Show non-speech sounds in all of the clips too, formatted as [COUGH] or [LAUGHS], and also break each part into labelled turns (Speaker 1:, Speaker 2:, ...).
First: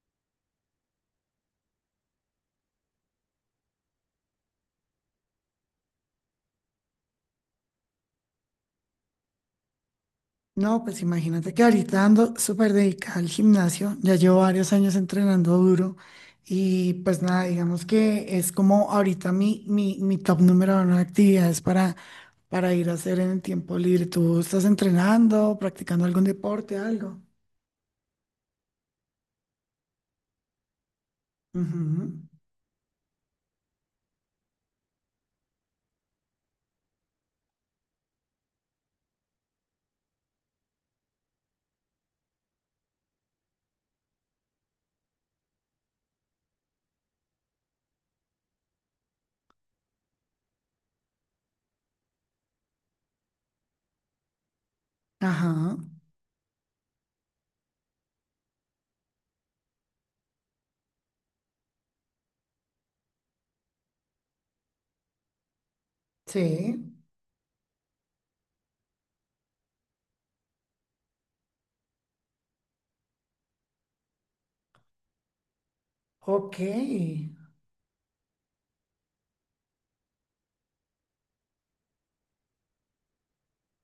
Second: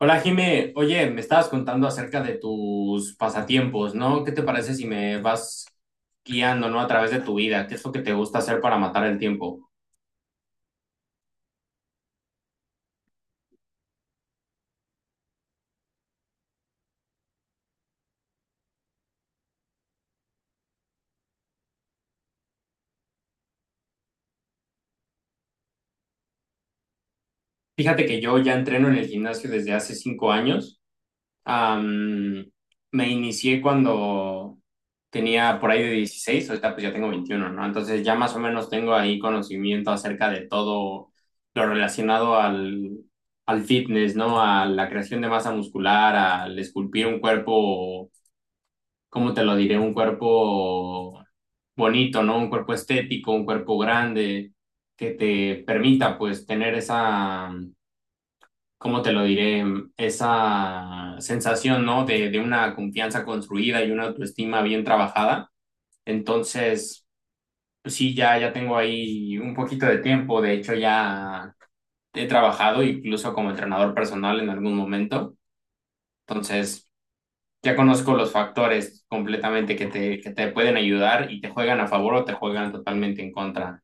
Speaker 1: Hola Jime, oye, me estabas contando acerca de tus pasatiempos, ¿no? ¿Qué te parece si me vas guiando, ¿no? A través de tu vida, ¿qué es lo que te gusta hacer para matar el tiempo?
Speaker 2: No, pues imagínate que ahorita ando súper dedicada al gimnasio, ya llevo varios años entrenando duro y pues nada, digamos que es como ahorita mi top número uno de actividades para ir a hacer en el tiempo libre. ¿Tú estás entrenando, practicando algún deporte, algo?
Speaker 1: Fíjate que yo ya entreno en el gimnasio desde hace 5 años.
Speaker 2: Ujú.
Speaker 1: Am, Me inicié cuando tenía por ahí de 16, ahorita pues ya tengo 21, ¿no? Entonces ya más o menos tengo ahí conocimiento acerca de todo lo relacionado al fitness, ¿no? A la creación de masa muscular, al esculpir un cuerpo, ¿cómo te lo diré? Un cuerpo bonito, ¿no? Un cuerpo estético, un cuerpo grande, que te
Speaker 2: Ajá,
Speaker 1: permita pues tener esa, ¿cómo te lo diré? Esa sensación, ¿no? De una confianza construida y una autoestima bien trabajada.
Speaker 2: sí,
Speaker 1: Entonces, pues sí, ya, ya tengo ahí un poquito de tiempo. De hecho, ya he trabajado incluso como entrenador personal en algún momento.
Speaker 2: ok.
Speaker 1: Entonces, ya conozco los factores completamente que te pueden ayudar y te juegan a favor o te juegan totalmente en contra.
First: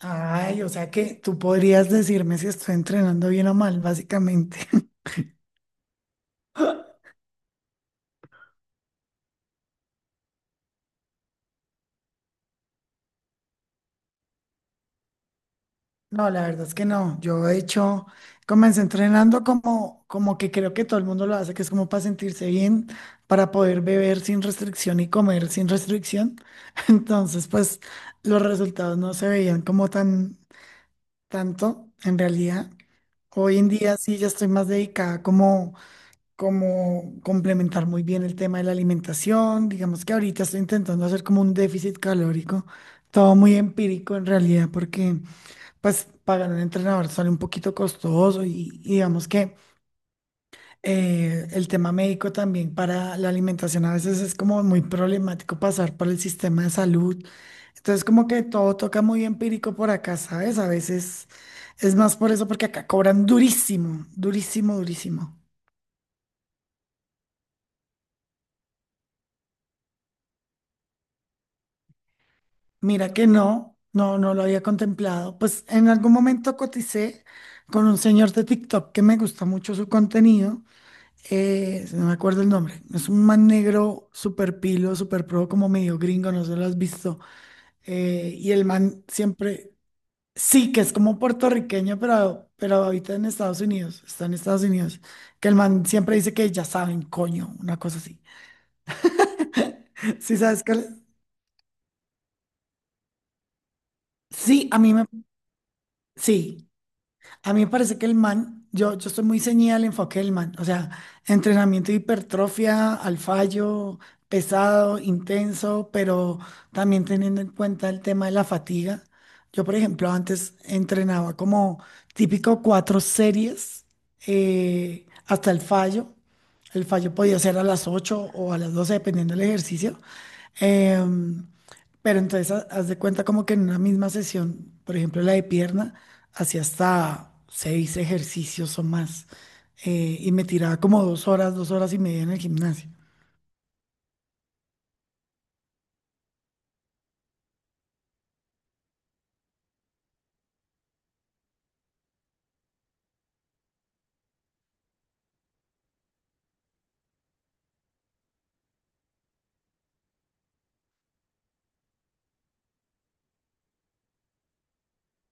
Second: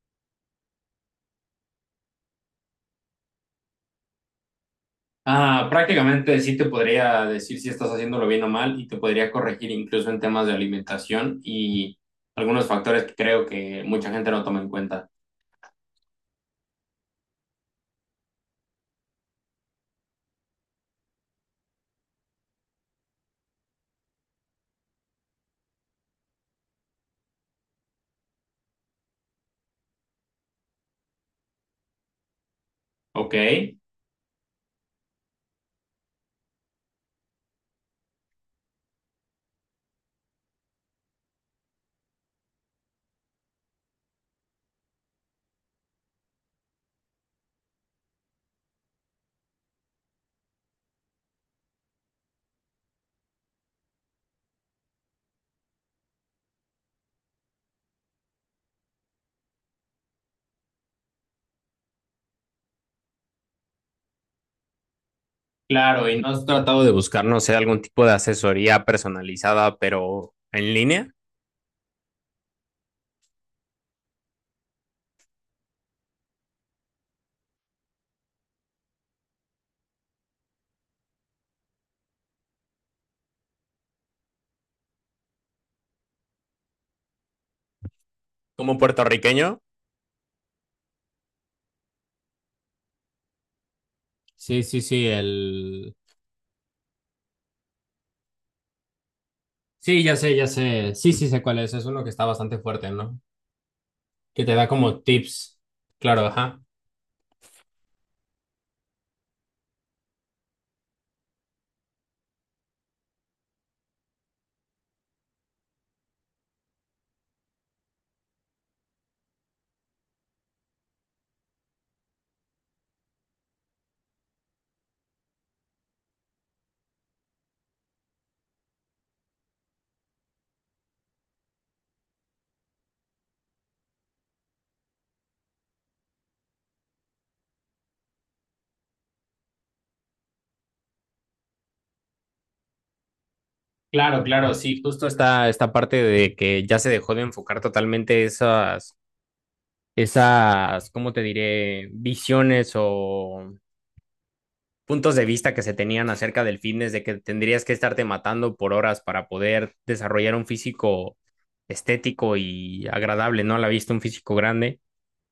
Speaker 2: Ay, o sea que tú podrías decirme si estoy entrenando bien o mal, básicamente. [LAUGHS]
Speaker 1: Ah, prácticamente sí te podría decir si estás haciéndolo bien o mal y te podría corregir incluso en temas de alimentación y algunos factores que creo que mucha gente no toma en cuenta.
Speaker 2: No, la verdad es que no. Yo de hecho comencé entrenando como que creo que todo el mundo lo hace, que es como para sentirse bien, para poder beber sin restricción y comer sin restricción. [LAUGHS] Entonces, pues los resultados no se veían como tan tanto en realidad.
Speaker 1: Ok,
Speaker 2: Hoy en día sí ya estoy más dedicada como complementar muy bien el tema de la alimentación. Digamos que ahorita estoy intentando hacer como un déficit calórico, todo muy empírico en realidad, porque pues pagar un entrenador sale un poquito costoso y digamos que el tema médico también para la alimentación a veces es como muy problemático pasar por el sistema de salud. Entonces como que todo toca muy empírico por acá, ¿sabes? A veces es más por eso porque acá cobran durísimo, durísimo, durísimo.
Speaker 1: claro, ¿y no has tratado de buscar, no sé, algún tipo de asesoría personalizada, pero en línea,
Speaker 2: Mira que no, no, no lo había contemplado. Pues en algún momento coticé con un señor de TikTok que me gusta mucho su contenido. No me acuerdo el nombre, es un man negro súper pilo, súper pro, como medio gringo, no sé lo has visto. Y el
Speaker 1: como
Speaker 2: man
Speaker 1: puertorriqueño?
Speaker 2: siempre, sí, que es como puertorriqueño, pero habita en Estados Unidos, está en Estados
Speaker 1: Sí, sí,
Speaker 2: Unidos.
Speaker 1: sí,
Speaker 2: Que el man
Speaker 1: el...
Speaker 2: siempre dice que ya saben, coño, una cosa así.
Speaker 1: Sí, ya
Speaker 2: [LAUGHS]
Speaker 1: sé,
Speaker 2: Sí,
Speaker 1: ya
Speaker 2: ¿sabes qué?
Speaker 1: sé. Sí, sí sé cuál es. Es uno que está bastante fuerte, ¿no? Que te da
Speaker 2: Sí, a mí
Speaker 1: como
Speaker 2: me,
Speaker 1: tips. Claro, ajá.
Speaker 2: sí. A mí me parece que el man, yo estoy muy ceñida al enfoque del man, o sea, entrenamiento de hipertrofia, al fallo, pesado, intenso, pero también teniendo en cuenta el tema de la fatiga. Yo, por ejemplo, antes entrenaba como típico cuatro series hasta el fallo. El fallo podía ser a las 8 o a las 12 dependiendo del ejercicio. Em, pero entonces haz de cuenta como que en una misma sesión, por ejemplo, la de pierna, hacía hasta seis ejercicios o más. Y me tiraba como 2 horas, 2 horas y media en el gimnasio.
Speaker 1: Claro, claro, sí, justo esta, esta parte de que ya se dejó de enfocar totalmente esas, ¿cómo te diré? Visiones o puntos de vista que se tenían acerca del fitness, de que tendrías que estarte matando por horas para poder desarrollar un físico estético y agradable, ¿no? A la vista, un físico grande.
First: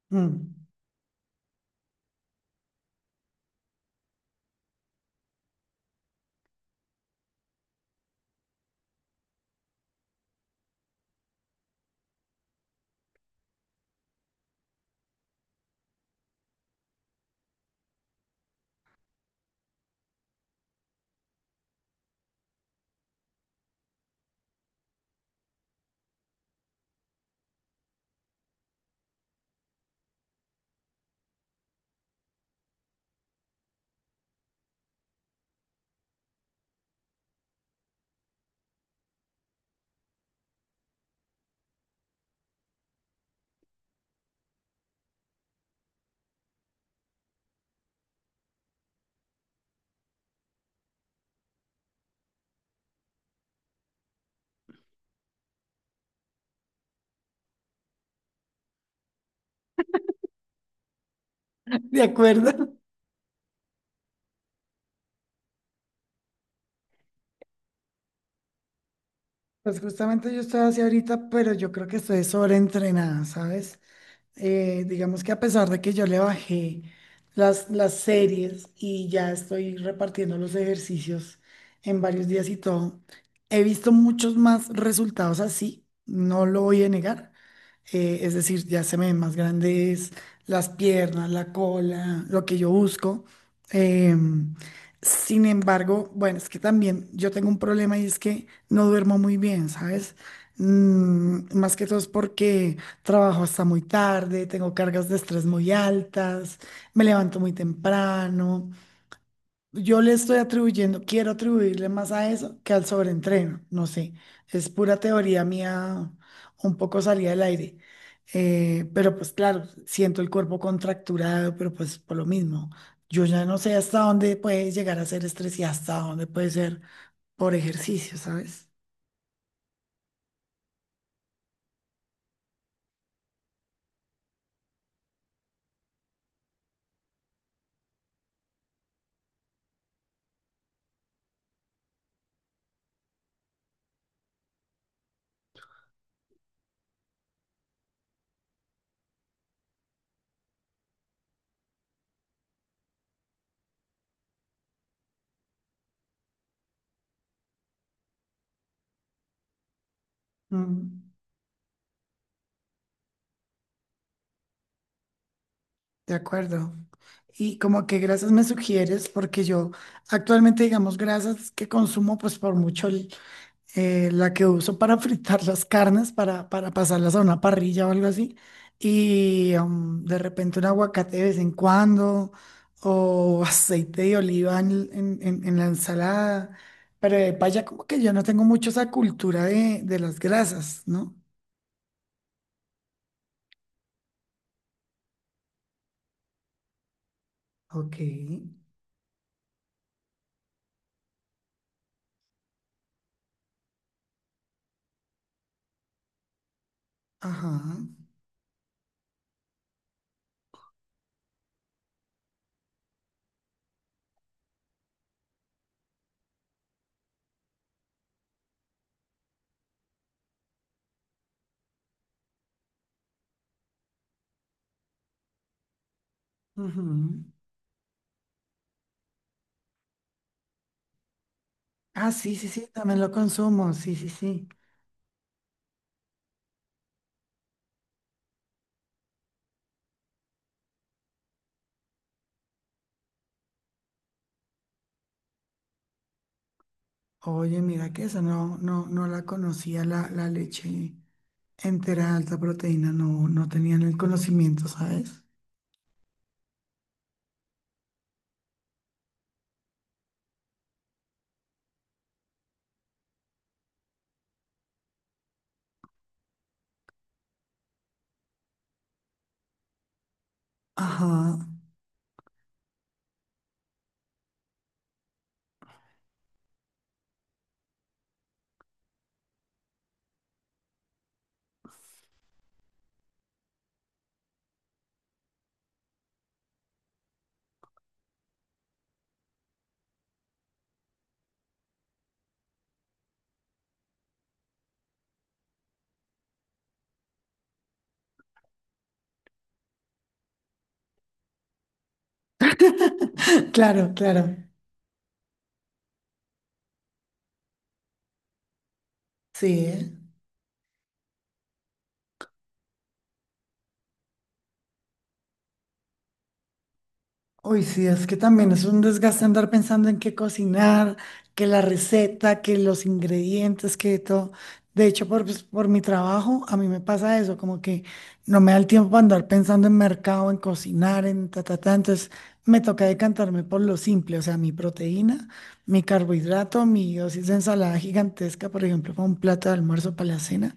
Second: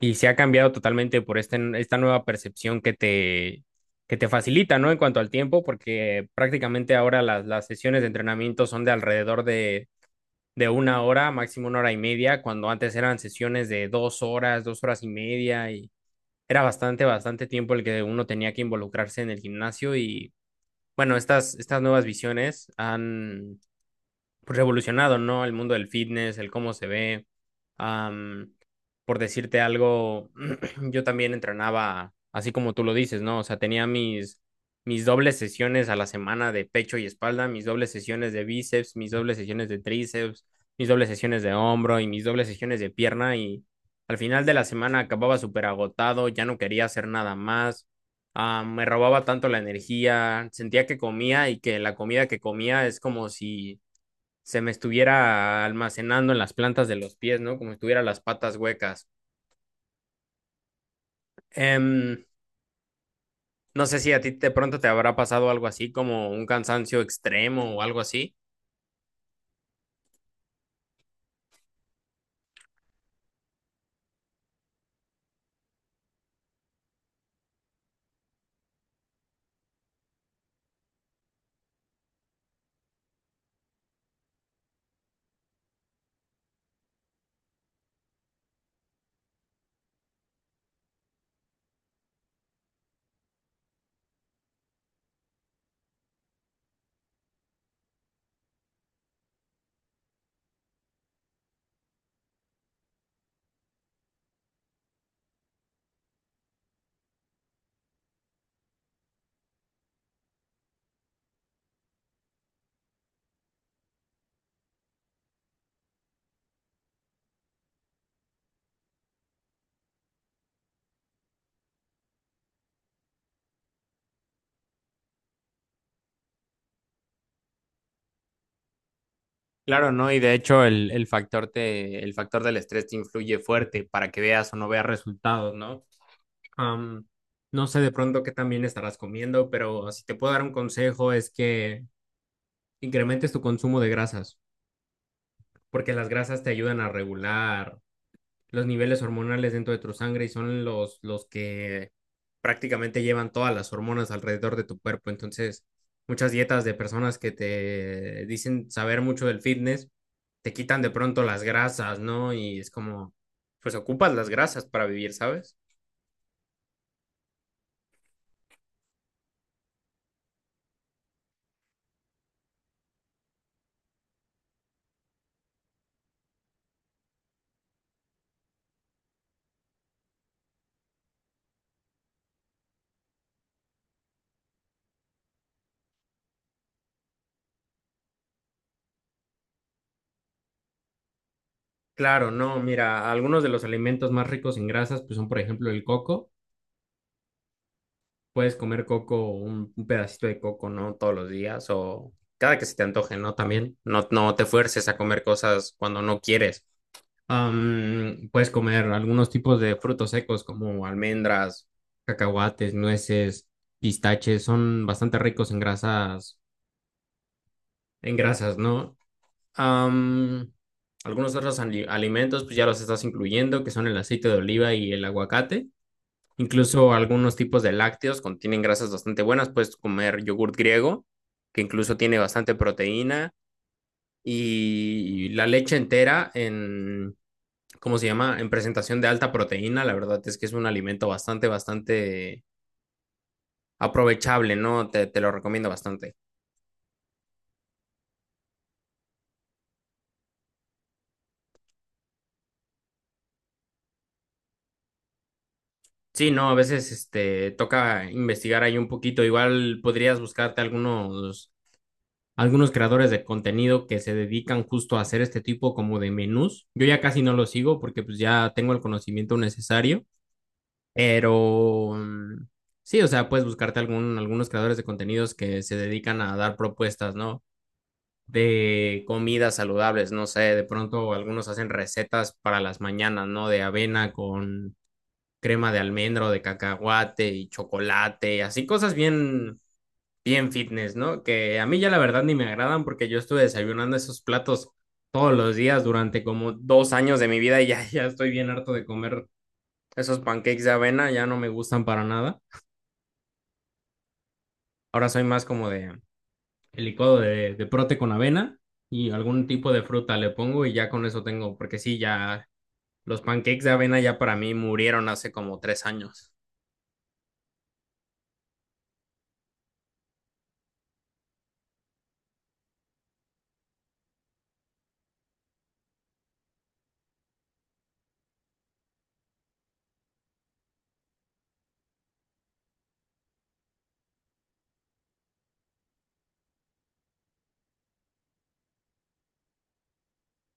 Speaker 1: Y se ha
Speaker 2: Mm.
Speaker 1: cambiado totalmente por esta nueva percepción que te facilita, ¿no? En cuanto al tiempo, porque prácticamente ahora las sesiones de entrenamiento son de alrededor de una hora, máximo una hora y media, cuando antes eran sesiones de 2 horas, 2 horas y media, y era bastante, bastante tiempo el que uno tenía que involucrarse en el gimnasio y bueno, estas nuevas visiones han, pues, revolucionado, ¿no? El mundo del fitness, el cómo se ve. Am, por decirte algo, [CLEARS THROAT] yo también entrenaba, así como tú lo dices, ¿no? O sea, tenía mis dobles sesiones a la semana de pecho y espalda, mis dobles sesiones de bíceps, mis dobles sesiones de tríceps, mis dobles sesiones de hombro y mis dobles sesiones de pierna y al final de la semana acababa súper agotado, ya no quería hacer nada más. Ah, me robaba tanto la energía, sentía que comía y que la comida que comía es como si se me estuviera almacenando en las plantas de los pies, ¿no? Como si tuviera las patas huecas.
Speaker 2: ¿De
Speaker 1: Em,
Speaker 2: acuerdo? [LAUGHS]
Speaker 1: no sé si a ti de pronto te habrá pasado algo así, como un cansancio extremo o algo así.
Speaker 2: Pues justamente yo estoy así ahorita, pero yo creo que estoy sobreentrenada, ¿sabes? Digamos que a pesar de que yo le bajé las series y ya estoy repartiendo los ejercicios en varios días y todo, he visto muchos más resultados así, no lo voy a negar, es decir, ya se me ven más grandes las piernas, la cola, lo que yo busco. Em, Sin embargo, bueno, es que también yo tengo un problema y es que no duermo muy bien, ¿sabes? Más que todo es porque trabajo hasta muy tarde, tengo cargas de estrés muy altas, me levanto muy temprano. Yo le estoy atribuyendo, quiero atribuirle más a eso que al sobreentreno, no sé, es pura teoría mía, un poco salida del aire. Pero pues claro, siento el cuerpo contracturado, pero pues por lo mismo, yo ya no sé hasta dónde puede llegar a ser estrés y hasta dónde puede ser por ejercicio, ¿sabes?
Speaker 1: Claro, ¿no? Y de hecho el factor del estrés te influye fuerte para que veas o no veas resultados, ¿no? Am, no sé de pronto qué también estarás comiendo, pero si te puedo dar un consejo es que incrementes tu consumo de grasas, porque las grasas te ayudan a regular los, niveles hormonales dentro de tu sangre y son los que prácticamente llevan todas las hormonas alrededor de tu cuerpo. Entonces, muchas dietas de personas que te dicen saber mucho del fitness, te quitan de
Speaker 2: Mm,
Speaker 1: pronto las grasas, ¿no? Y es como, pues ocupas las grasas para vivir, ¿sabes?
Speaker 2: de acuerdo. Y como que grasas me sugieres, porque yo actualmente, digamos, grasas que consumo, pues por mucho, la que uso para fritar las carnes, para pasarlas a una parrilla o algo así. Y de repente un aguacate de vez en cuando, o [LAUGHS] aceite de oliva en la ensalada. Pero de paya, como que yo no tengo mucho esa cultura de las grasas, ¿no?
Speaker 1: Claro, no, mira, algunos de los alimentos más ricos en grasas, pues son, por ejemplo, el coco
Speaker 2: Ok.
Speaker 1: puedes comer coco, un pedacito de coco, ¿no? Todos los días o cada que se te antoje, ¿no? También no, no te fuerces a comer cosas cuando no quieres.
Speaker 2: Ajá.
Speaker 1: Puedes comer algunos tipos de frutos secos como almendras, cacahuates, nueces, pistaches, son bastante ricos en grasas, ¿no? Am, algunos otros alimentos, pues ya los estás incluyendo, que son el aceite de oliva y el aguacate.
Speaker 2: Ujú.
Speaker 1: Incluso algunos tipos de lácteos contienen grasas bastante buenas. Puedes comer yogurt griego, que incluso
Speaker 2: Ah,
Speaker 1: tiene
Speaker 2: sí, sí,
Speaker 1: bastante
Speaker 2: sí, también lo
Speaker 1: proteína,
Speaker 2: consumo. Sí, sí, sí.
Speaker 1: y la leche entera en, ¿cómo se llama? En presentación de alta proteína. La verdad es que es un alimento bastante, bastante aprovechable, ¿no? Te lo recomiendo bastante.
Speaker 2: Oye, mira que esa no, no, no la conocía la leche entera alta proteína, no, no tenían el conocimiento, ¿sabes?
Speaker 1: Sí, no, a veces este, toca investigar ahí un poquito. Igual podrías buscarte algunos creadores de contenido que se dedican justo a hacer este tipo como de menús. Yo ya casi no los sigo porque pues ya tengo el conocimiento necesario,
Speaker 2: Ajá.
Speaker 1: pero sí, o sea, puedes buscarte algunos creadores de contenidos que se dedican a dar propuestas, ¿no? De comidas saludables, no sé, de pronto algunos hacen recetas para las mañanas, ¿no? De avena con crema de almendro, de cacahuate y chocolate, así cosas bien bien fitness, ¿no? Que a mí ya la verdad ni me agradan porque yo estuve desayunando esos platos todos los días durante como 2 años de mi vida y ya, [LAUGHS] ya estoy bien harto de comer esos pancakes de avena, ya no me gustan para nada.
Speaker 2: [LAUGHS] Claro, claro.
Speaker 1: Ahora soy más como de el licuado de prote con avena y algún
Speaker 2: Sí,
Speaker 1: tipo de
Speaker 2: ¿eh?
Speaker 1: fruta le pongo y ya con eso tengo, porque sí, ya los pancakes de avena ya para mí murieron hace como 3 años.
Speaker 2: Uy, sí, es que también es un desgaste andar pensando en qué cocinar, que la receta, que los ingredientes, que todo. De hecho, pues, por mi trabajo, a mí me pasa eso, como que no me da el tiempo para andar pensando en mercado, en cocinar, en ta, ta, ta. Entonces, me toca decantarme por lo simple, o sea, mi proteína, mi carbohidrato, mi dosis de ensalada gigantesca, por ejemplo, para un plato de almuerzo, para la cena,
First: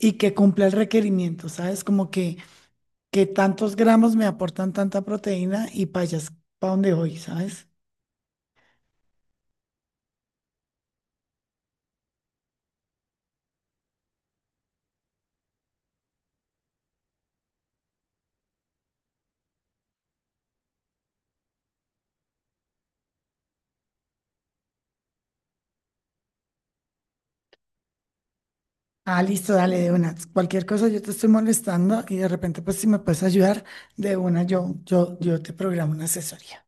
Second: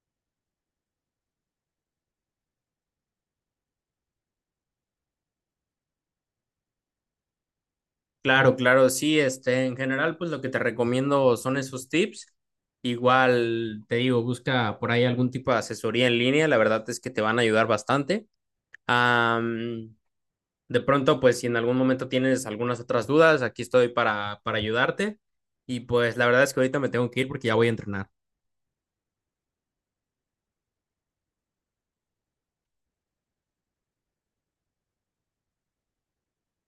Speaker 2: y que cumpla el requerimiento, ¿sabes? Como que tantos gramos me aportan tanta proteína y payas para donde voy, ¿sabes?
Speaker 1: Claro, claro, sí, este, en general, pues lo que te recomiendo son esos tips. Igual te digo, busca por ahí algún tipo de asesoría en línea, la verdad es que te van a ayudar bastante. Am, de pronto, pues si en algún momento tienes algunas otras dudas, aquí estoy para ayudarte. Y pues la verdad es que ahorita me tengo que ir porque ya voy a entrenar.
Speaker 2: Ah, listo, dale de una. Cualquier cosa yo te estoy molestando y de repente, pues si me puedes ayudar de una, yo te programo una asesoría.